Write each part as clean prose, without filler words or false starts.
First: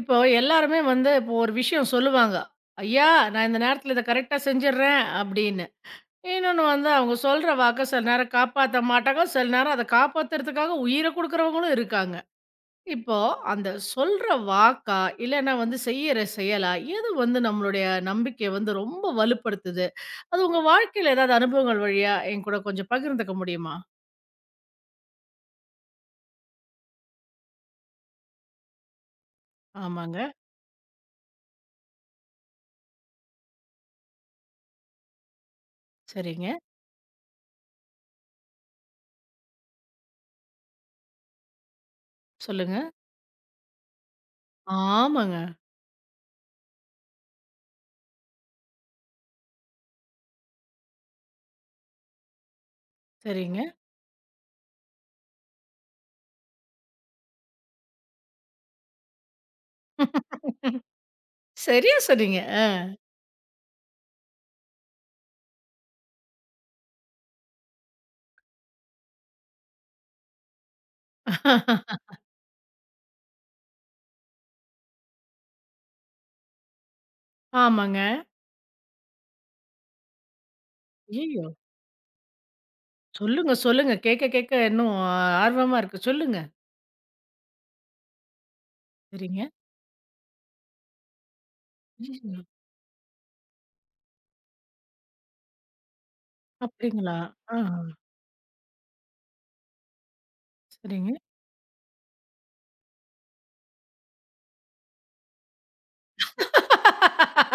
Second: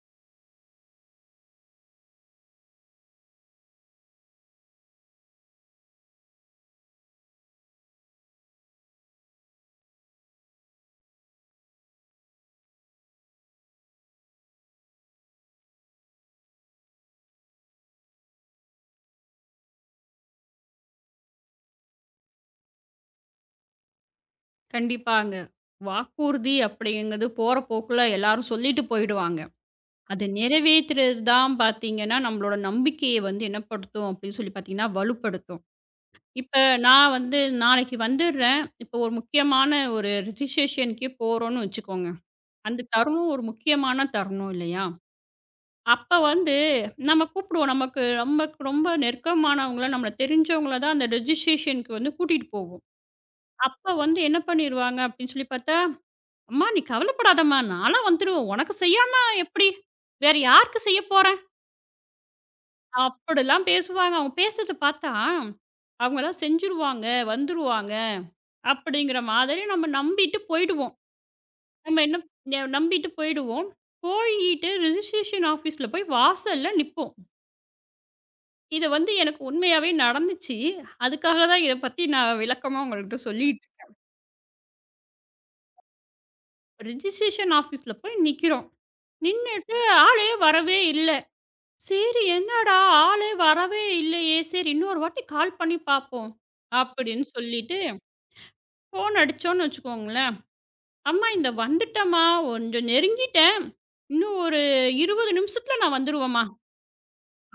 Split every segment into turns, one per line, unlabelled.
இப்போ எல்லாருமே வந்து இப்போ ஒரு விஷயம் சொல்லுவாங்க. "ஐயா! நான் இந்த நேரத்தில இத கரெக்ட்டா செஞ்சுடுறேன்" அப்படின்னு. இன்னொன்னு வந்து அவங்க சொல்ற வாக்க சில நேரம் காப்பாத்த மாட்டாங்க. சில நேரம் அத காப்பாத்துறதுக்காக உயிர குடுக்குறவங்களும் இருக்காங்க. இப்போ அந்த சொல்ற வாக்கா, இல்லன்னா வந்து செய்யற செயலா, எது வந்து நம்மளுடைய நம்பிக்கைய வந்து ரொம்ப வலுப்படுத்துது? அது உங்க வாழ்க்கையில ஏதாவது அனுபவங்கள் வழியா என் கூட கொஞ்சம் பகிர்ந்துக்க முடியுமா?
கண்டிப்பாங்க. வாக்குறுதி அப்படிங்கிறது போற போக்குல எல்லாரும் சொல்லிட்டு போயிடுவாங்க.
ஆமாங்க.
அத நிறைவேத்துறது தான் பார்த்தீங்கன்னா, நம்மளோட நம்பிக்கைய வந்து என்னப்படுத்தும் அப்படின்னு சொல்லி பார்த்தீங்கன்னா, வலுப்படுத்தும்.
சரிங்க.
இப்ப நான் வந்து நாளைக்கு வந்துடுறேன். இப்போ ஒரு முக்கியமான ஒரு ரிஜிஸ்ட்ரேஷனுக்கே போறோம்னு வச்சுக்கோங்க.
சொல்லுங்க.
அந்த தருணம் ஒரு முக்கியமான தருணம் இல்லையா?
ஆமாங்க.
அப்ப வந்து நம்ம கூப்பிடுவோம். நமக்கு நமக்கு ரொம்ப நெருக்கமானவங்கள, நம்மள தெரிஞ்சவங்கள தான் அந்த ரிஜிஸ்ட்ரேஷனுக்கு வந்து கூட்டிட்டு போவோம்.
சரிங்க.
அப்ப வந்து என்ன பண்ணிருவாங்க அப்படின்னு சொல்லி பார்த்தா அம்மா நீ கவலைப்படாதம்மா! நான்லாம் வந்துருவேன். உனக்கு செய்யாம எப்படி? வேற யாருக்கு செய்ய போறேன்?
சரியா சொன்னீங்க. அ.
அப்படிலாம் பேசுவாங்க. அவங்க பேசுறத பார்த்தா, அவங்கலாம் செஞ்சுருவாங்க, வந்துருவாங்க அப்படிங்கிற மாதிரி நம்ம நம்பிட்டு போயிடுவோம். நம்ம என்ன நம்பிட்டு போயிடுவோம். போயிட்டு ரிஜிஸ்ட்ரேஷன் ஆஃபீஸ்ல போய் வாசல்ல நிப்போம்.
ஆமாங்க.
இது வந்து எனக்கு உண்மையாவே நடந்துச்சு. அதுக்காக
ஐயய்யோ!
தான் இத பத்தி நான் விளக்கமா உங்கள்கிட்ட
சொல்லுங்க,
சொல்லிட்டு இருக்கேன்.
சொல்லுங்க. கேட்க கேட்க இன்னும் ஆர்வமா இருக்கு. சொல்லுங்க.
ரிஜிஸ்ட்ரேஷன் ஆஃபீஸ்ல போய் நிக்கிறோம்.
சரிங்க.
நின்னுட்டு ஆளே வரவே இல்ல. சரி,
ஐயய்யோ!
என்னடா ஆளே வரவே இல்லையே! சரி இன்னொரு வாட்டி கால் பண்ணி பார்ப்போம்.
அப்டிங்களா?
அப்படின்னு
ஆ,
சொல்லிட்டு ஃபோன் அடிச்சோன்னு வச்சுக்கோங்களேன்.
சரிங்க.
"அம்மா இந்த வந்துட்டேம்மா, கொஞ்சம் நெருங்கிட்டேன். இன்னும் ஒரு 20 நிமிஷத்துல நான் வந்துருவேம்மா"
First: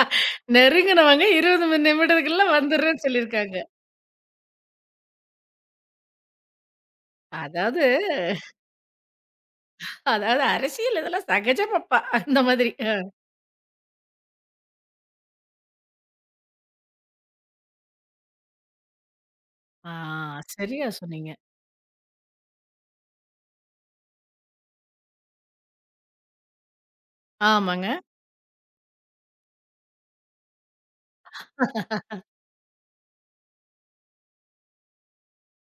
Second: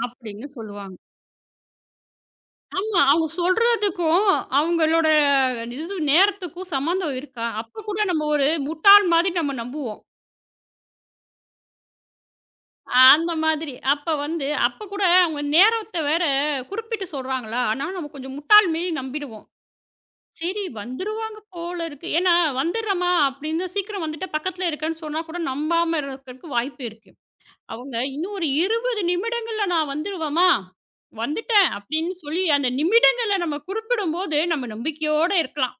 அப்படின்னு சொல்லுவாங்க.
நெருங்குனவங்க 20 மி நிமிடத்துக்குள்ள
ஆமா.
வந்துடுறேன்னு
அவங்க
சொல்லியிருக்காங்க.
சொல்றதுக்கும், அவங்களோட இது நேரத்துக்கும் சம்மந்தம் இருக்கா?
அதாவது
அப்ப கூட நம்ம ஒரு முட்டாள் மாதிரி நம்ம நம்புவோம்.
அதாவது அரசியல் இதெல்லாம் சகஜமப்பா அந்த மாதிரி. அ.
அந்த மாதிரி. அப்ப வந்து அப்ப கூட அவங்க நேரத்த வேற குறிப்பிட்டு சொல்றாங்களா, ஆனா நம்ம கொஞ்சம் முட்டாள் மாரி நம்பிடுவோம்.
ஆ,
சரி
சரியா சொன்னீங்க.
வந்துருவாங்க போல இருக்கு. ஏன்னா வந்துடுறம்மா அப்படின்னு சீக்கிரம் வந்துட்டா பக்கத்துல இருக்கேன்னு சொன்னா கூட நம்பாம இருக்கிறதுக்கு வாய்ப்பு இருக்கு.
ஆமாங்க,
அவங்க இன்னும் ஒரு 20 நிமிடங்கள்ல நான் வந்துருவேம்மா, வந்துட்டேன் அப்படின்னு சொல்லி அந்த நிமிடங்கள நம்ம குறிப்பிடும்போது நம்ம நம்பிக்கையோட இருக்கலாம்.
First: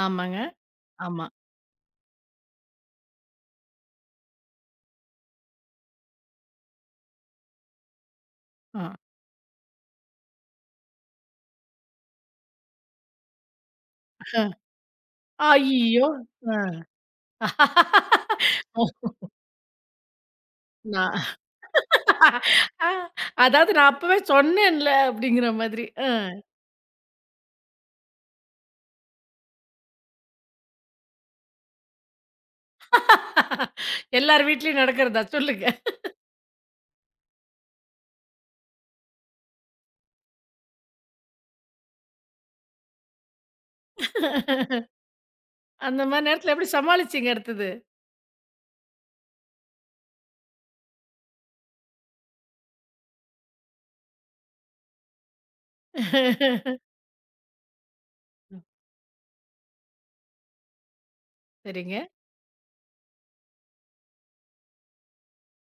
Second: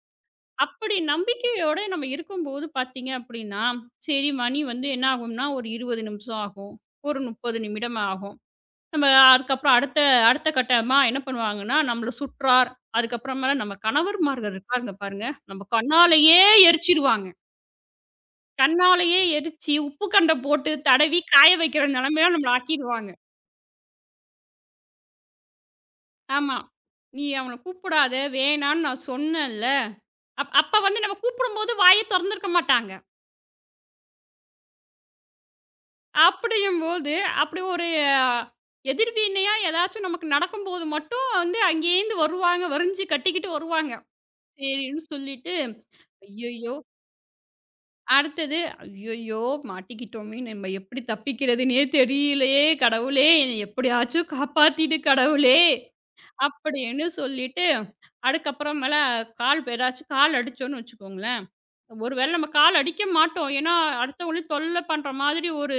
ஆமாங்க,
அப்படி
ஆமா.
நம்பிக்கையோட நம்ம இருக்கும்போது பார்த்தீங்க அப்படின்னா, சரிம்மா நீ வந்து என்ன ஆகும்னா ஒரு 20 நிமிஷம் ஆகும். ஒரு 30 நிமிடம் ஆகும்.
ஆ.
நம்ம அதுக்கப்புறம் அடுத்த அடுத்த கட்டமா என்ன பண்ணுவாங்கன்னா, நம்மள சுற்றார், அதுக்கப்புறமேல நம்ம கணவர்மார்கள் இருக்காங்க பாருங்க, நம்ம
ஐய்யய்யோ!
கண்ணாலேயே
ஆ.
எரிச்சிருவாங்க.
ஓ!
கண்ணாலேயே எரிச்சு, உப்பு கண்ட போட்டு
நான்
தடவி காய வைக்கிற நிலைமையில நம்மள
அ
ஆக்கிருவாங்க.
அதாவது நான் அப்பவே சொன்னேன்ல அப்டிங்கிற மாதிரி. ஆ.
ஆமா. "நீ அவன கூப்பிடாத, வேணான்னு நான் சொன்னேன்ல." அப்ப வந்து நம்ம கூப்பிடும்போது வாய தொறந்திருக்க மாட்டாங்க.
எல்லார் வீட்லயும் நடக்கிறதா? சொல்லுங்க.
அப்படியும்போது, அப்படி ஒரு அஹ், எதிர்வினையா ஏதாச்சும் நமக்கு நடக்கும்போது மட்டும் வந்து அங்கேருந்து வருவாங்க, வரிஞ்சு கட்டிக்கிட்டு வருவாங்க. சரின்னு சொல்லிட்டு,
அந்த மாரி நேரத்துல எப்படி
ஐயய்யோ!
சமாளிச்சீங்க அடுத்தது?
அடுத்தது, "ஐயய்யோ! மாட்டிக்கிட்டோமே! நம்ம எப்படி தப்பிக்கிறதுன்னே தெரியலையே! கடவுளே! என்னை எப்படியாச்சும் காப்பாத்திடு கடவுளே!" அப்படின்னு சொல்லிட்டு,
ம்.
அதுக்கப்புறமேல கால் அடிச்சோம்னு வச்சுக்கோங்களேன்,
சரிங்க.
ஒரு வேளை நம்ம கால் அடிக்க மாட்டோம். ஏன்னா, அடுத்தவங்களையும் தொல்லை பண்ற மாதிரி ஒரு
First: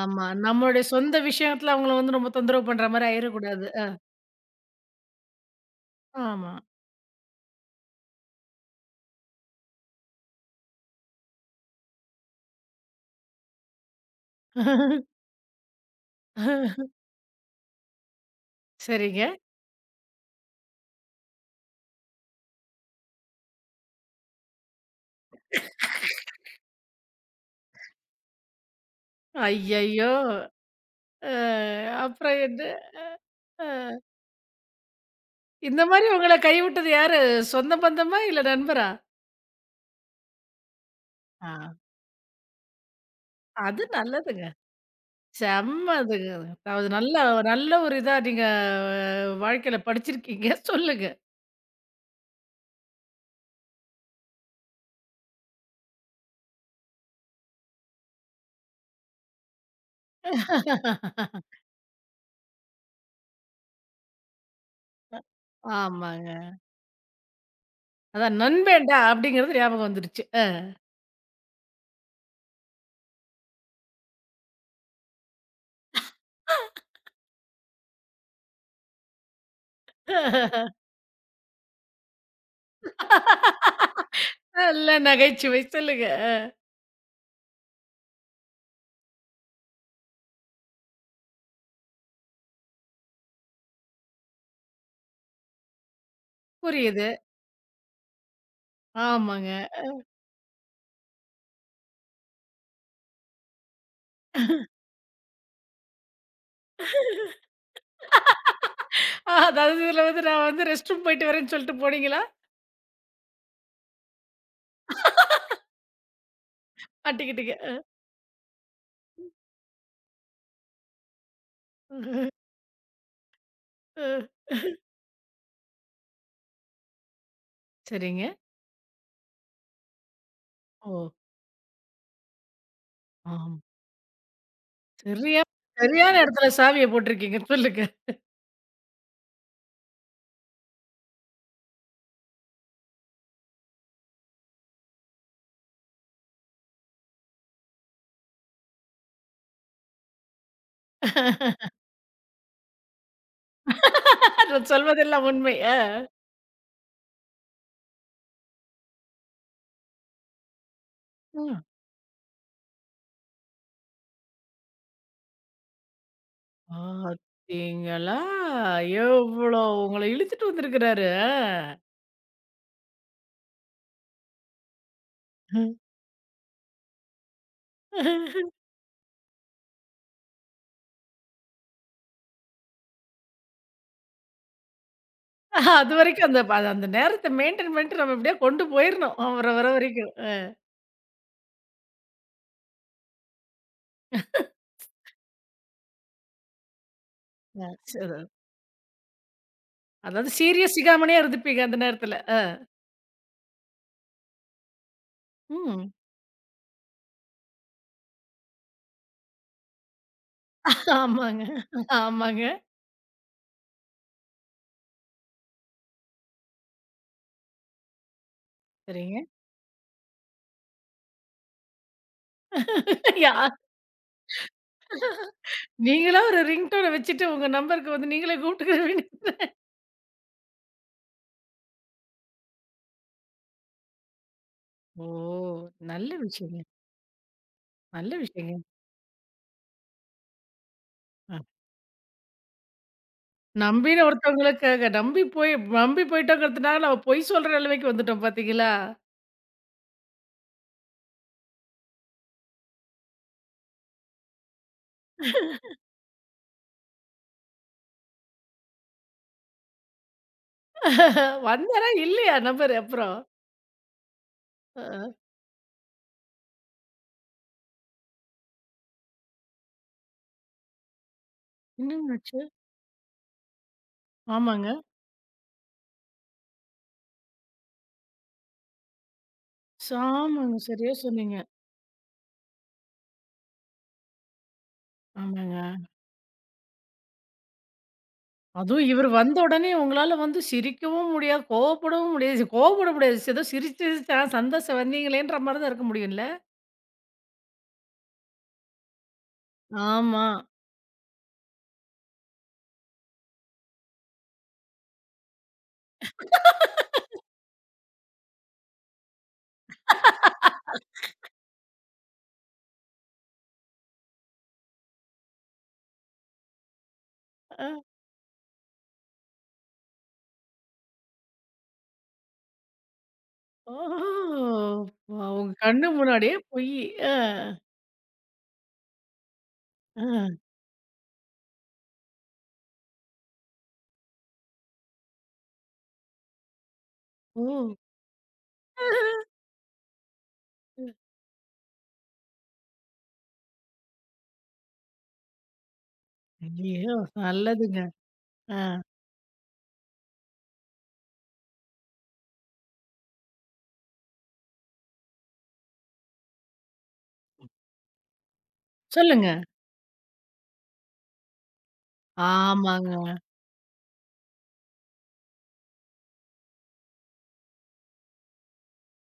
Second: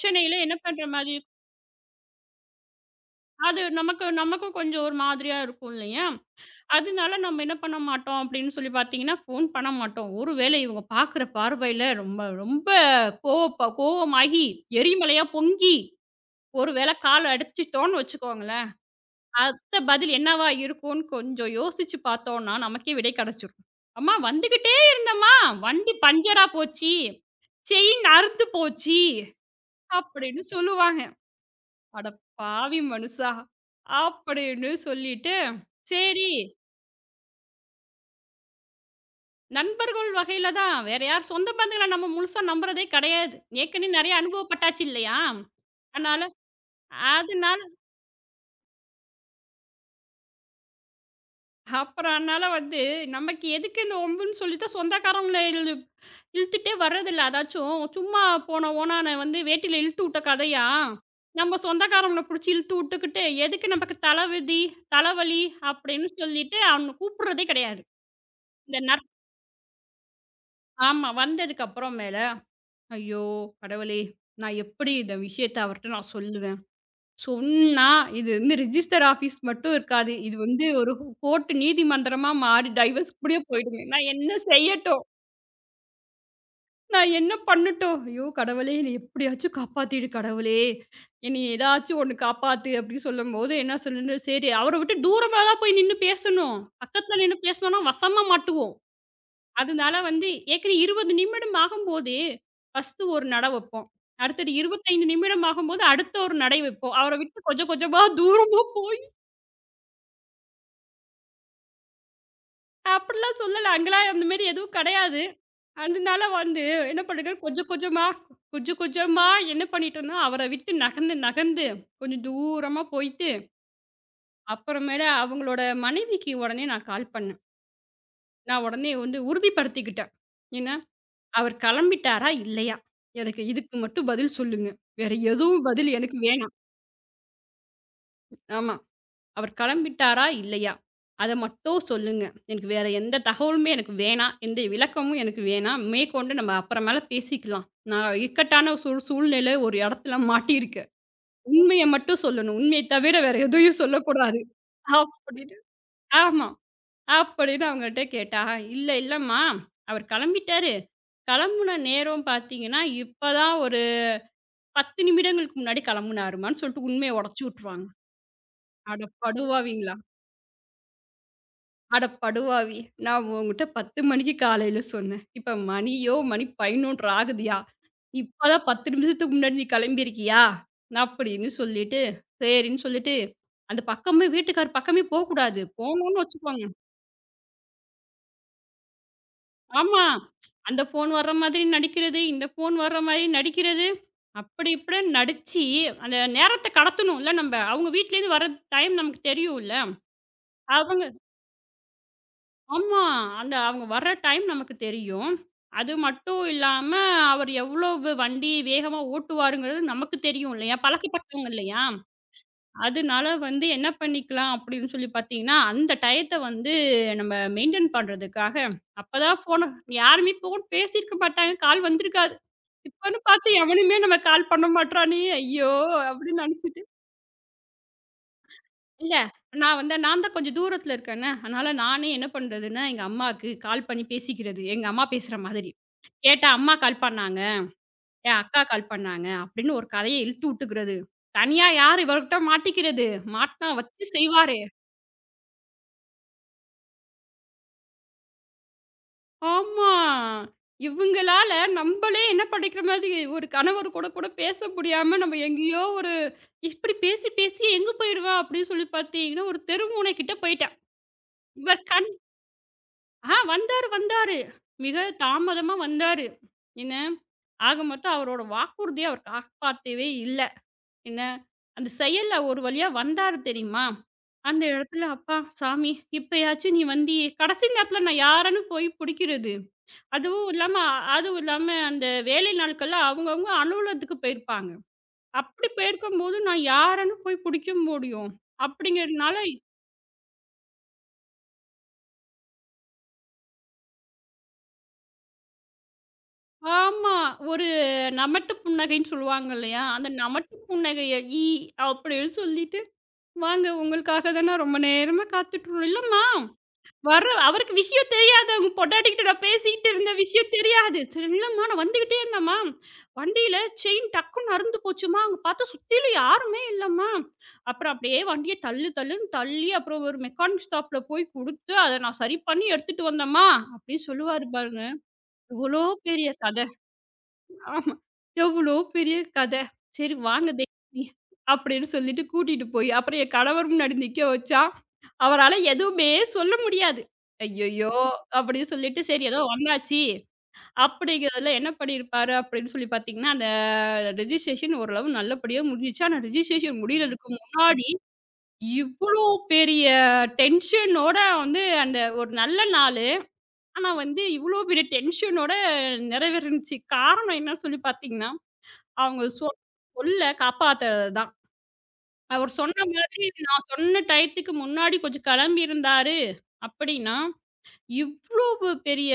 ஆமா.
என்ன பண்ற
நம்மளுடைய
மாதிரி
சொந்த விஷயத்துல அவங்கள வந்து ரொம்ப தொந்தரவு பண்ற மாரி
அது
ஆயிரக்கூடாது. அ
நமக்கும் கொஞ்சம் ஒரு மாதிரியா இருக்கும் இல்லையா?
ஆமா.
அதனால நம்ம என்ன பண்ண மாட்டோம் அப்படின்னு சொல்லி பார்த்தீங்கன்னா, ஃபோன் பண்ண மாட்டோம். ஒருவேளை இவங்க பார்க்குற பார்வையில ரொம்ப ரொம்ப கோவமாகி, எரிமலையா பொங்கி, ஒரு வேளை கால் அடிச்சிட்டோம்னு வச்சுக்கோங்களேன்,
சரிங்க.
அடுத்த பதில் என்னவா இருக்கும்னு கொஞ்சம் யோசிச்சு பார்த்தோம்னா, நமக்கே விடை கிடைச்சிரும். "அம்மா வந்துகிட்டே இருந்தம்மா, வண்டி பஞ்சரா போச்சு, செயின் அறுத்து போச்சு"
ஐயய்யோ!
அப்படின்னு சொல்லுவாங்க.
அ
"அட
அப்புறம் என்ன?
பாவி மனுஷா!"
அ
அப்படின்னு சொல்லிட்டு,
இந்த மாரி
சரி
உங்கள கைவிட்டது யாரு? சொந்த பந்தமா? இல்ல நண்பரா?
நண்பர்கள் வகையில தான். வேற யார் சொந்த
ஆ
பந்தங்கள நம்ம முழுசா நம்புறதே கிடையாது.
அது
ஏற்கனவே நெறைய
நல்லதுங்க.
அனுபவப்பட்டாச்சு இல்லையா?
செம்ம
அதனால
அதுங்க. அதாவது நல்ல
அதனால
நல்ல ஒரு இதா நீங்க வாழ்க்கையில படிச்சிருக்கீங்க.
அப்புறம் அதனால வந்து நமக்கு எதுக்கு இந்த வம்புன்னு சொல்லிட்டு சொந்தக்காரவங்கள இழுத்துட்டே வர்றதில்ல. அதாச்சும் சும்மா போன ஓணான வந்து வேட்டியில இழுத்து விட்ட கதையா,
சொல்லுங்க.
நம்ம சொந்தக்காரவங்கள புடிச்சு இழுத்து விட்டுக்கிட்டு, எதுக்கு நமக்கு தலைவிதி, தலைவலி அப்படின்னு
ஆமாங்க.
சொல்லிட்டு அவன கூப்பிடுறதே கிடையாது.
அதான்
இந்த
"நண்பேன்டா"
நட்
அப்படிங்கிறது ஞாபகம் வந்துருச்சு. அ.
ஆமா. வந்ததுக்கு அப்புறம் மேல ஐயோ! கடவுளே! நான் எப்படி இந்த விஷயத்த அவர்ட்ட நான் சொல்லுவேன்? சொன்னா, இது வந்து ரிஜிஸ்டர் ஆஃபீஸ் மட்டும் இருக்காது. இது வந்து ஒரு கோர்ட் நீதிமன்றமா மாறி டைவர்ஸ் கூடயே போயிடுமே! நான் என்ன
நல்ல
செய்யட்டும்?
நகைச்சுவை. சொல்லுங்க.
நான் என்ன பண்ணட்டும்? ஐயோ! கடவுளே! என்னை எப்படியாச்சும் காப்பாத்திடு கடவுளே! என்னைய ஏதாச்சும் ஒண்ணு காப்பாத்து அப்படின்னு சொல்லும்போது, என்ன சொல்லணும்? சரி அவர விட்டு தூரமா தான் போய் நின்னு பேசணும்.
புரியுது.
பக்கத்துல நின்னு பேசுனோம்னா வசமா மாட்டுவோம்.
ஆமாங்க.
அதனால வந்து ஏற்கனவே 20 நிமிடம் ஆகும்போது, ஃபர்ஸ்ட்டு ஒரு நட வைப்போம். அடுத்தது 25 நிமிடம் ஆகும்போது, அடுத்த ஒரு நடை வைப்போம். அவர விட்டு கொஞ்சம் கொஞ்சமா தூரம்
அதாவது இதுல வந்து நான் வந்து ரெஸ்ட் ரூம் போயிட்டு வரேன்னு சொல்லிட்டு போனீங்களா?
அப்படிலாம் சொல்லல. அங்கலாம் அந்த மாரி எதுவும் கிடையாது. அதனால வந்து என்ன பண்ணுங்க,
மாட்டிக்கிட்டீங்க.
கொஞ்சம் கொஞ்சமா, கொஞ்சம் கொஞ்சமா என்ன பண்ணிட்டோம்னா, அவர விட்டு நகர்ந்து நகர்ந்து கொஞ்சம் தூரமா போயிட்டு,
அஹ்.
அப்புறமேல அவங்களோட மனைவிக்கு உடனே நான் கால் பண்ணேன்.
சரிங்க.
நான் உடனே வந்து உறுதிப்படுத்திக்கிட்டேன். ஏன்னா
ஓ!
அவர் கிளம்பிட்டாரா? இல்லையா? எனக்கு
ஆம்.
இதுக்கு மட்டும் பதில் சொல்லுங்க. வேற
சரியா
எதுவும் பதில்
சரியான
எனக்கு
இடத்துல
வேணாம்.
சாவிய போட்டிருக்கீங்க. சொல்லுங்க.
ஆமா. அவர் கிளம்பிட்டாரா? இல்லையா? அத மட்டும் சொல்லுங்க. எனக்கு வேற எந்த தகவலுமே எனக்கு வேணாம். எந்த விளக்கமும் எனக்கு வேணாம். மேற்கொண்டு நம்ம அப்புறமேல பேசிக்கலாம். நான் இக்கட்டான சூழ்நிலை ஒரு இடத்துல மாட்டியிருக்கேன். உண்மைய மட்டும் சொல்லணும். உண்மைய தவிர வேற எதையும் சொல்லக்கூடாது.
நான் சொல்வதெல்லாம் உண்மை.
அப்படின்னு
அ.
ஆமா. அப்படின்னு அவங்கள்ட்ட கேட்டா, "இல்ல, இல்லம்மா. அவர் கிளம்பிட்டாரு.
ம்.
கிளம்புன நேரம் பார்த்தீங்கன்னா, இப்பதான் ஒரு" 10 நிமிடங்களுக்கு முன்னாடி கிளம்புனாருமான்னு சொல்லிட்டு உண்மைய உடைச்சு விட்டுருவாங்க.
பாத்தீங்களா?
அட
எவ்வளோ
படுவாவிங்களா!
உங்கள இழுத்துட்டு வந்திருக்கிறாரு.
அட படுவாவி! நான் உன்கிட்ட 10 மணிக்கு காலையில சொன்னேன். இப்ப மணியோ, மணி 11:00 ஆகுதுயா!
அ.
இப்பதான் 10 நிமிஷத்துக்கு முன்னாடி நீ கிளம்பியிருக்கியா? அப்படின்னு சொல்லிட்டு, சரின்னு சொல்லிட்டு, அந்த பக்கமே வீட்டுக்கார் பக்கமே போக்கூடாது. போனோம்னு
அதுவரைக்கும் அந்த ப
வச்சுக்கோங்க.
அந்த நேரத்த மெயின்டெயின் பண்ணிட்டு நம்ம எப்படியோ கொண்டு போயிரணும். அவர வர
ஆமா.
வரைக்கும். அ
அந்த ஃபோன் வர்ற மாதிரி நடிக்கிறது, இந்த ஃபோன் வர்ற மாதிரி நடிக்கிறது. அப்படி இப்படின்னு நடிச்சு, அந்த நேரத்த கடத்தணும்ல நம்ப.
அ.
அவங்க
ச
வீட்லேருந்து வர டைம் நமக்கு தெரியும்ல.
அதாவது சீரியஸ்
அவங்க
சிகாமணியா இருந்துப்பீங்க அந்த நேரத்துல. அ.
ஆமா. அந்த அவங்க வர்ற டைம் நமக்கு தெரியும்.
ம்.
அது மட்டும் இல்லாம, அவர் எவ்வளவு வண்டி வேகமா ஓட்டுவாருங்கிறது நமக்கு தெரியும் இல்லையா?
ஆமாங்க.
பழக்கப்பட்டவங்க இல்லையா?
ஆமாங்க.
அதனால வந்து என்ன பண்ணிக்கலாம் அப்படின்னு சொல்லி பார்த்தீங்கன்னா, அந்த டயத்த வந்து நம்ம மெயின்டெயின் பண்றதுக்காக,
சரிங்க.
அப்பதான் யாருமே ஃபோன் பேசியிருக்க மாட்டாங்க. கால் வந்திருக்காது. இப்பன்னு
யா
பார்த்து எவனுமே நம்ம கால் பண்ண மாட்றானே! ஐயோ!
நீங்களா ஒரு
அப்படின்னு நினைச்சிட்டு
ரிங்டோன வச்சுட்டு உங்க நம்பருக்கு வந்து நீங்களே கூப்பிட்டுக்கிறவீங்க.
இல்ல. நான் வந்து நான் தான் கொஞ்சம் தூரத்துல இருக்கேனே. அதனால நானே என்ன பண்றதுன்னா, எங்க அம்மாக்கு கால் பண்ணி பேசிக்கிறது. எங்க அம்மா
ஓ!
பேசுற மாதிரி.
நல்ல
கேட்டா,
விஷயங்க.
"அம்மா கால் பண்ணாங்க.
நல்ல
என்
விஷயங்க.
அக்கா கால் பண்ணாங்க." அப்படின்னு ஒரு கதைய இழுத்து விட்டுக்கிறது.
அ.
தனியா யாரு இவர்கிட்ட மாட்டிக்கிறது? மாட்னா
நம்பின
வச்சு செய்வாரு.
ஒருத்தவங்களுக்காக நம்பி போயிட்டோங்கிறதுனால நம்ம பொய் சொல்ற நிலைமைக்கு வந்துட்டோம் பாத்தீங்களா?
ஆமா. இவங்களால நம்பளே என்ன பண்ணிக்கிற மாதிரி ஒரு கணவர் கூட கூட பேச முடியாம நம்ம எங்கேயோ ஒரு இப்படி பேசி பேசி எங்க போயிடுவேன் அப்படின்னு சொல்லி பார்த்தீங்கன்னா, ஒரு தெருமுனை கிட்ட போயிட்டேன். இவர்
வந்தாரா?
க
இல்லையா? நம்பரு அப்புறம்.
ஆ வந்தாரு, வந்தாரு.
அ.
மிக தாமதமா வந்தாரு. என்ன, ஆக மொத்தம் அவரோட வாக்குறுதிய அவர் காப்பாத்தவே இல்ல. என்ன, அந்த
என்னங்க
செயல்ல
ஆச்சு?
ஒரு வழியா வந்தாரு தெரியுமா? அந்த
ஆமாங்க.
இடத்துல அப்பா சாமி இப்பயாச்சும் நீ வந்தியே! கடைசி நேரத்துல நான் யாரன்னு போய் புடிக்கிறது?
ஸ்
அதுவும்
ஆமாங்க.
இல்லாம
சரியா சொன்னீங்க.
அதுவும் இல்லாம அந்த வேலை நாட்கள்ல அவங்கவங்க அலுவலகத்துக்கு போயிருப்பாங்க.
ஆமாங்க.
அப்படி போயிருக்கும்போது நான் யாரன்னு போய் புடிக்க முடியும்?
அதுவும் இவரு
அப்படிங்கிறதுனால
வந்த உடனே உங்களால வந்து சிரிக்கவும் முடியாது, கோவப்படவும் முடியாது. கோவப்பட முடியாது. ஏதோ சிரிச்சு சிரிச்சு ஆ சந்தோஷம் வந்தீங்களேன்ற மாரி தான் இருக்க முடியும்ல?
ஆமா. ஒரு நமட்டு புன்னகைன்னு சொல்லுவாங்க இல்லையா? அந்த
ஆமா.
நமட்டு புன்னகைய ஈ அப்படின்னு சொல்லிட்டு, "வாங்க உங்களுக்காக தான் நான் ரொம்ப நேரமா காத்துட்ருந்தோம்." "இல்லம்மா, வர்ற அவருக்கு விஷயம் தெரியாது. உங்க பொண்டாட்டிகிட்ட நான் பேசிக்கிட்டு இருந்த விஷயம் தெரியாது." "சரி இல்லம்மா, நான் வந்துகிட்டே இருந்தேன்ம்மா. வண்டியில செயின் டக்குன்னு அறுந்து போச்சும்மா. அங்க பார்த்தா சுத்திலும் யாருமே இல்லம்மா.
அ
அப்புறம் அப்படியே வண்டிய தள்ளு தள்ளுன்னு தள்ளி, அப்புறம் ஒரு மெக்கானிக் ஷாப்ல போய் குடுத்து, அத நான் சரி பண்ணி எடுத்துட்டு வந்தேம்மா."
ஓ!
அப்படின்னு சொல்லுவாரு பாருங்க.
உங்க
எவ்வளோ
கண்ணு
பெரிய
முன்னாடியே
கத!
பொய்யி. அ,
ஆமா. எவ்ளோ பெரிய கதை.
அ,
சரி வாங்க தேவி அப்படின்னு சொல்லிட்டு கூட்டிட்டு போய், அப்புறம் என் கணவர் முன்னாடி நிக்க வச்சா, அவரால எதுவுமே சொல்ல முடியாது.
ஓ!
ஐயய்யோ! அப்படின்னு சொல்லிட்டு சரி ஏதோ வந்தாச்சு. அப்படிங்கிறதுல என்ன பண்ணியிருப்பாரு அப்படின்னு சொல்லி பார்த்தீங்கன்னா, அந்த ரெஜிஸ்ட்ரேஷன் ஓரளவு நல்லபடியா முடிஞ்சுச்சு. ஆனா ரெஜிஸ்ட்ரேஷன்
ஐயயோ!
முடியறதுக்கு
நல்லதுங்க.
முன்னாடி
ஆ.
இவ்ளோ பெரிய டென்ஷனோட வந்து அந்த ஒரு நல்ல நாளு. ஆனா வந்து இவ்ளோ பெரிய டென்ஷனோட நிறைவேறுனுச்சு. காரணம் என்னன்னு சொல்லி பார்த்தீங்கன்னா அவங்க
சொல்லுங்க.
சொ சொல்ல காப்பாத்துறது தான். அவர் சொன்ன
ஆமாங்க.
மாதிரி நான் சொன்ன டயத்துக்கு முன்னாடி கொஞ்சம் கிளம்பி இருந்தாரு அப்படின்னா, இவ்வளவு பெரிய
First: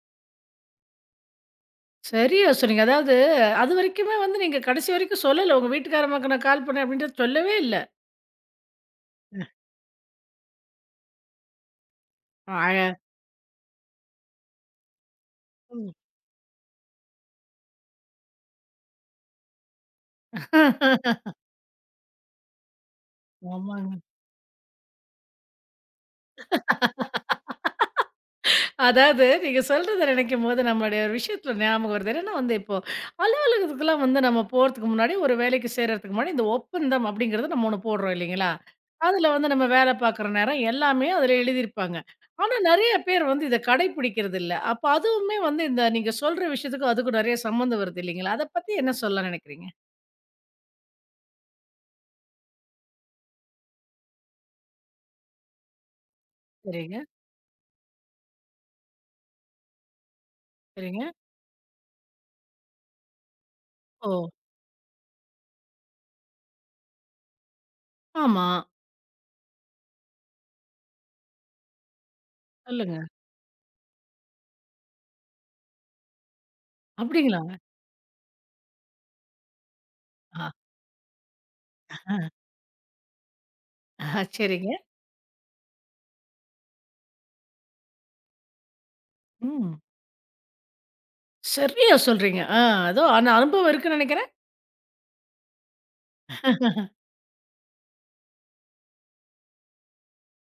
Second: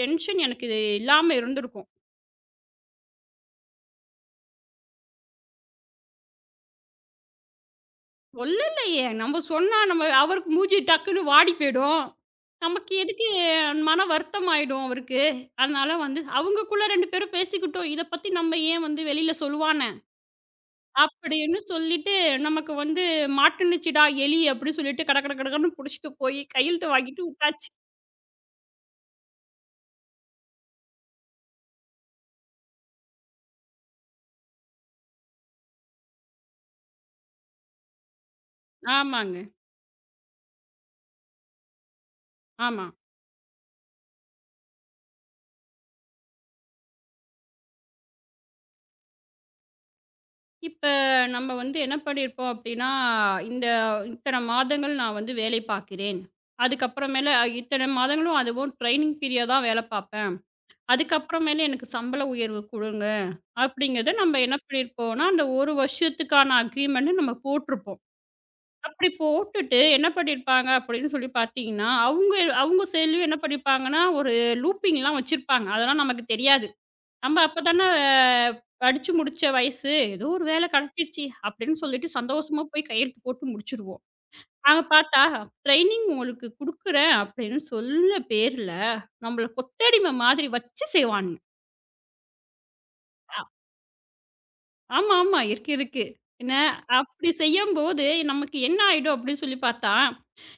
டென்ஷன் எனக்கு இது இல்லாம இருந்திருக்கும்.
சரியா சொன்னீங்க. அதாவது அதுவரைக்குமே வந்து நீங்க கடைசி வரைக்கும் சொல்லல. உங்க வீட்டுக்காரம்மாக்கு நான் கால் பண்ணேன் அப்டின்றது சொல்லவே இல்ல.
சொல்லலையே நம்ம சொன்னா நம்ம அவருக்கு மூஞ்சி டக்குன்னு வாடி போயிடும்.
அ அழ
நமக்கு எதுக்கு மன வருத்தம் ஆயிடும் அவருக்கு. அதனால
ம்.
வந்து அவங்கக்குள்ள 2 பேரும் பேசிக்கிட்டோம். இத பத்தி நம்ம ஏன் வந்து வெளியில சொல்லுவான் அப்படின்னு சொல்லிட்டு, நமக்கு வந்து
ஆமாங்க.
மாட்டுனுச்சுடா எலி அப்படி சொல்லிட்டு கட கட கடகடன்னு புடிச்சுட்டு போய் கையெழுத்து வாங்கிட்டு உட்டாச்சு.
அதாவது நீங்க சொல்றத நினைக்கும்போது, நம்மளுடைய ஒரு விஷயத்தில ஞாபகம் வருது. என்னன்னா வந்து இப்போ அலுவலகத்துக்குலாம் வந்து நம்ம போறதுக்கு முன்னாடி, ஒரு வேலைக்கு சேர்றதுக்கு முன்னாடி, இந்த ஒப்பந்தம் அப்படிங்கிறது நம்ம ஒண்ணு போடுறோம் இல்லைங்களா? அதில
ஆமாங்க.
வந்து நம்ம வேல பார்க்குற நேரம் எல்லாமே அதில எழுதியிருப்பாங்க. ஆனா
ஆமா.
நெறைய பேர் வந்து இத கடைப்பிடிக்கிறதில்ல. அப்ப அதுவுமே வந்து இந்த நீங்க சொல்ற விஷயத்துக்கும் அதுக்கும் நெறைய சம்மந்தம் வருது இல்லைங்களா? அத பத்தி என்ன சொல்ல நினைக்கிறீங்க?
இப்ப நம்ம வந்து என்ன பண்ணியிருப்போம் அப்படின்னா, இந்த இத்தன மாதங்கள் நான் வந்து வேலை பார்க்கிறேன்.
சரிங்க,
அதுக்கப்புறமேல இத்தன மாதங்களும் அதுவும் ட்ரெய்னிங் பீரியட் தான் வேலை பார்ப்பேன்.
சரிங்க.
அதுக்கப்புறமேல எனக்கு சம்பள உயர்வு குடுங்க.
ஓ!
அப்படிங்கிறத நம்ம என்ன பண்ணியிருப்போம்னா, அந்த 1 வருஷத்துக்கான அக்ரீமெண்ட் நம்ம போட்டிருப்போம்.
ஆமா.
அப்படி போட்டுட்டு என்ன பண்ணியிருப்பாங்க அப்படின்னு சொல்லி பார்த்தீங்கன்னா, அவுங்க அவுங்க
சொல்லுங்க.
சைட்லயும் என்ன பண்ணியிருப்பாங்கன்னா, ஒரு லூப்பிங்லாம் வச்சிருப்பாங்க. அதெல்லாம் நமக்கு தெரியாது. நம்ம
அப்படிங்களா?
அப்ப தானே படிச்சு முடிச்ச வயசு. ஏதோ ஒரு
ஆ,
வேலை கிடைச்சிருச்சு அப்படின்னு சொல்லிட்டு
ஆ,
சந்தோஷமா போய் கையெழுத்து போட்டு முடிச்சுருவோம்.
ஆ, சரிங்க.
அங்க பார்த்தா, ட்ரெய்னிங் உங்களுக்கு குடுக்குறேன் அப்படின்னு சொன்ன பேர்ல, நம்மள
ம்.
கொத்தடிமை மாதிரி வச்சு செய்வானுங்க.
சரியா சொல்றீங்க. ஆ அதோ ஆனா
அ
அனுபவம் இருக்குன்னு நெனைக்கிறேன்.
ஆமா, ஆமா. இருக்கு, இருக்கு. என்ன அப்படி செய்யும்போது நமக்கு என்ன ஆயிடும் அப்படின்னு சொல்லி பார்த்தா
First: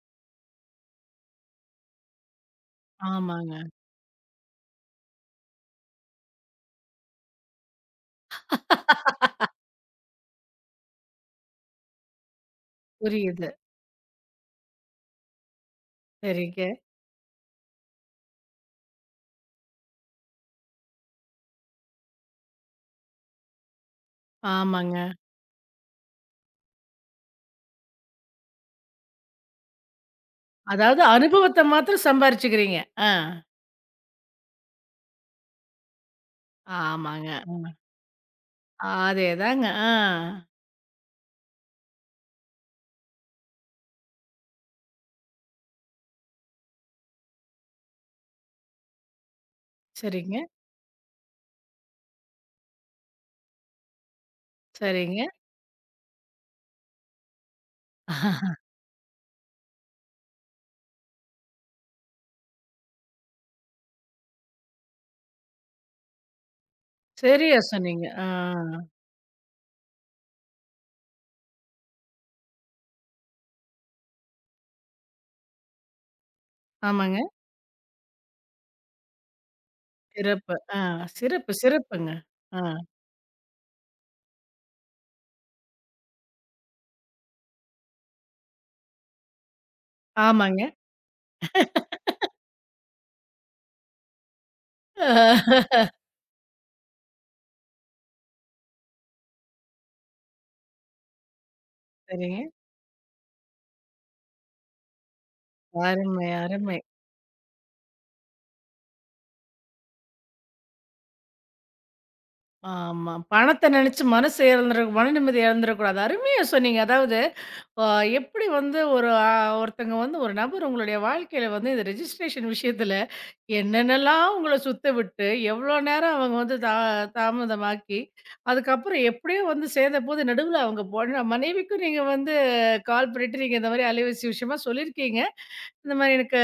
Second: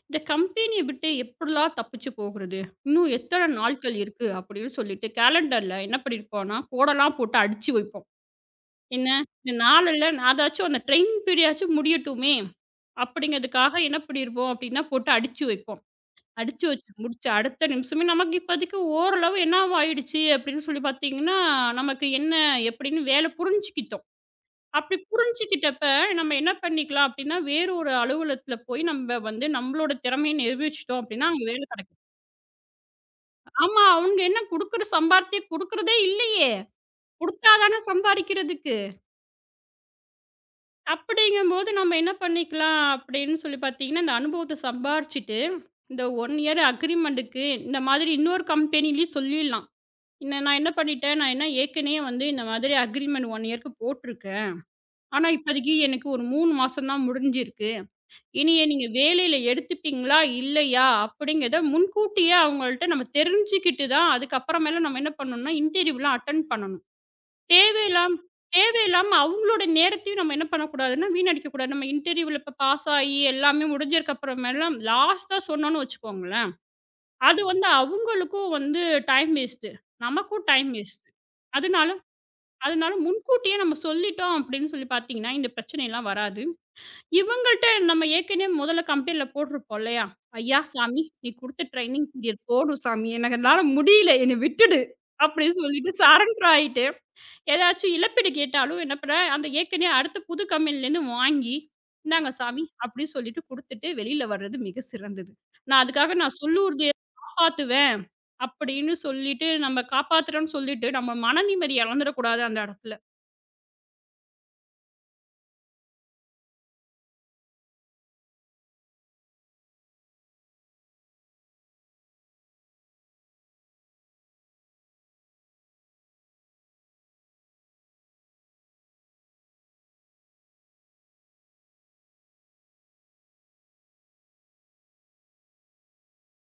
இந்த கம்பெனிய விட்டு எப்படிலாம் தப்பிச்சு போகுறது? இன்னும் எத்தன
ஆமாங்க.
நாட்கள் இருக்கு? அப்படின்னு சொல்லிட்டு கேலண்டர்ல என்ன பண்ணியிருப்போம்னா, கோடெல்லாம் போட்டு அடிச்சு வைப்போம். என்ன இந்த நாள்ல அதாச்சும் அந்த ட்ரெயின் பீரியடாச்சும் முடியட்டுமே
புரியுது.
அப்படிங்கிறதுக்காக என்ன பண்ணியிருப்போம் அப்படின்னா, போட்டு அடிச்சு வைப்போம். அடிச்சு
சரிங்க.
வச்சு முடிச்ச அடுத்த நிமிஷமே நமக்கு இப்போதைக்கு ஓரளவு என்னவாயிடுச்சு அப்படின்னு சொல்லி பார்த்தீங்கன்னா, நமக்கு என்ன எப்படின்னு வேலை புரிஞ்சுக்கிட்டோம். அப்படி
ஆமாங்க.
புரிஞ்சுக்கிட்டப்ப நம்ம என்ன பண்ணிக்கலாம் அப்படின்னா, வேறு ஒரு அலுவலகத்துல போய் நம்ம வந்து நம்மளோட திறமைய நிரூபிச்சுட்டோம்
அதாவது
அப்படின்னா, அங்க
அனுபவத்த
வேலை கிடைக்கும்.
மாத்திரம் சம்பாரிச்சுக்கிறீங்க. ஆ.
ஆமா, அவங்க என்ன குடுக்குற சம்பாரத்தை குடுக்குறதே இல்லையே!
ஆமாங்க.
குடுத்தா தானே சம்பாரிக்கிறதுக்கு.
அதேதாங்க. ஆ.
அப்படிங்கும்போது நம்ம என்ன பண்ணிக்கலாம் அப்படின்னு சொல்லி பார்த்தீங்கன்னா, இந்த அனுபவத்த சம்பாரிச்சுட்டு, இந்த 1 இயர் அக்ரிமென்ட்டுக்கு இந்த மாதிரி இன்னொரு கம்பெனிலயும் சொல்லிடலாம். "இந்த
சரிங்க,
நான் என்ன பண்ணிட்டேன், நான் என்ன ஏற்கனவே வந்து இந்த மாதிரி அக்ரிமெண்ட் 1 இயர்‌க்கு போட்டுருக்கேன்.
சரிங்க.
ஆனா இப்போதைக்கு எனக்கு ஒரு 3 மாசம் தான் முடிஞ்சிருக்கு." இனிய நீங்க வேலையில எடுத்துப்பீங்களா? இல்லையா? அப்படிங்கிறத முன்கூட்டியே அவங்கள்ட்ட நம்ம தெரிஞ்சுக்கிட்டு தான், அதுக்கப்புறமேல நம்ம என்ன பண்ணணும்னா, இன்டர்வியூலாம் அட்டெண்ட் பண்ணணும்.
சரியா சொன்னீங்க.
தேவையில்லாம்
ஆ.
தேவையில்லாம அவங்களோட நேரத்தையும் நம்ம என்ன பண்ணக்கூடாதுன்னா, வீணடிக்கக்கூடாது. நம்ம இன்டர்வியூல இப்ப பாஸ் ஆயி எல்லாமே முடிஞ்சதுக்கப்புறமேலாம் லாஸ்ட்டா சொன்னோம்னு வச்சுக்கோங்களேன்,
ஆமாங்க.
அது வந்து அவங்களுக்கும் வந்து டைம் வேஸ்ட்டு. நமக்கும்
சிறப்பு.
டைம்
ஆ
வேஸ்ட்டு.
சிறப்பு,
அதனால
சிறப்புங்க. ஆ.
அதனால முன்கூட்டியே நம்ம சொல்லிட்டோம் அப்படின்னு சொல்லி பார்த்தீங்கன்னா, இந்த பிரச்சனைலாம் வராது. இவங்கள்ட்ட நம்ம ஏற்கனவே முதல்ல கம்ப்ளைண்ட்ல போட்டிருப்போம் இல்லையா? "ஐயா!
ஆமாங்க.
சாமி நீ குடுத்த ட்ரெய்னிங் பீரியட் போதும் சாமி. எனக்கு என்னால முடியல. என்னை விட்டுடு." அப்படின்னு சொல்லிட்டு சரண்டர் ஆயிட்டு, ஏதாச்சும் இழப்பீடு கேட்டாலும் என்ன பண்ணுவேன், அந்த ஏற்கனவே அடுத்த புது கம்பெனிலேருந்து வாங்கி, "இந்தாங்க
சரிங்க.
சாமி" அப்படின்னு சொல்லிட்டு குடுத்துட்டு வெளியில வர்றது மிக சிறந்தது. நான் அதுக்காக
அருமை,
நான்
அருமை.
சொல்லூர்திய காப்பாத்துவேன் அப்படின்னு சொல்லிட்டு, நம்ம காப்பாத்துறோம்னு சொல்லிட்டு, நம்ம மன நிம்மதிய இழந்துடக்கூடாது அந்த இடத்துல.
ஆமா. பணத்த நெனச்சு மனசு இழந்துற மன நிம்மதி இழந்துரக்கூடாது. அருமையா சொன்னீங்க. அதாவது அ எப்படி வந்து ஒரு அ ஒருத்தங்க வந்து ஒரு நபர் உங்களுடைய வாழ்க்கையில வந்து இந்த ரெஜிஸ்ட்ரேஷன் விஷயத்துல என்னென்னலாம் உங்கள சுத்த விட்டு, எவ்வளோ நேரம் அவங்க வந்து தா தாமதமாக்கி, அதுக்கப்புறம் எப்படியோ வந்து சேர்ந்தபோது, நடுவுல அவங்க பொண்ண மனைவிக்கும் நீங்க வந்து கால் பண்ணிட்டு, நீங்க இந்த மாரி அலைபேசி விஷயமா சொல்லியிருக்கீங்க. இந்த மாரி எனக்கு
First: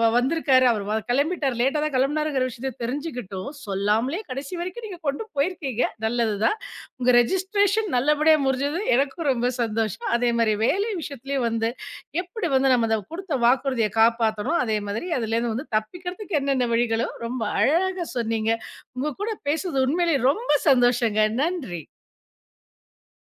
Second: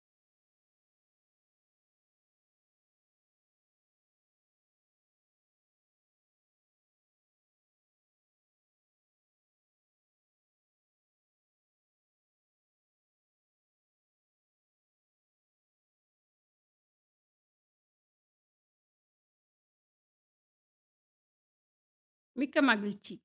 வ வந்திருக்காரு, அவர் வ கிளம்பிட்டாரு, லேட்டா தான் கிளம்புனாருங்கிற விஷயத்த தெரிஞ்சுக்கிட்டும், சொல்லாமலே கடைசி வரைக்கும் நீங்க கொண்டு போயிருக்கீங்க. நல்லது தான். உங்க ரெஜிஸ்ட்ரேஷன் நல்லபடியா முடிஞ்சது. எனக்கும் ரொம்ப சந்தோஷம். அதே மாரி வேலை விஷயத்துலயும் வந்து எப்படி வந்து நம்ம அத குடுத்த வாக்குறுதிய காப்பாத்தணும், அதே மாதிரி அதுலேருந்து வந்து தப்பிக்கிறதுக்கு என்னென்ன வழிகளோ, ரொம்ப அழகா சொன்னீங்க. உங்க கூட பேசுனது உண்மையிலேயே ரொம்ப சந்தோஷங்க. நன்றி.
மிக்க மகிழ்ச்சி.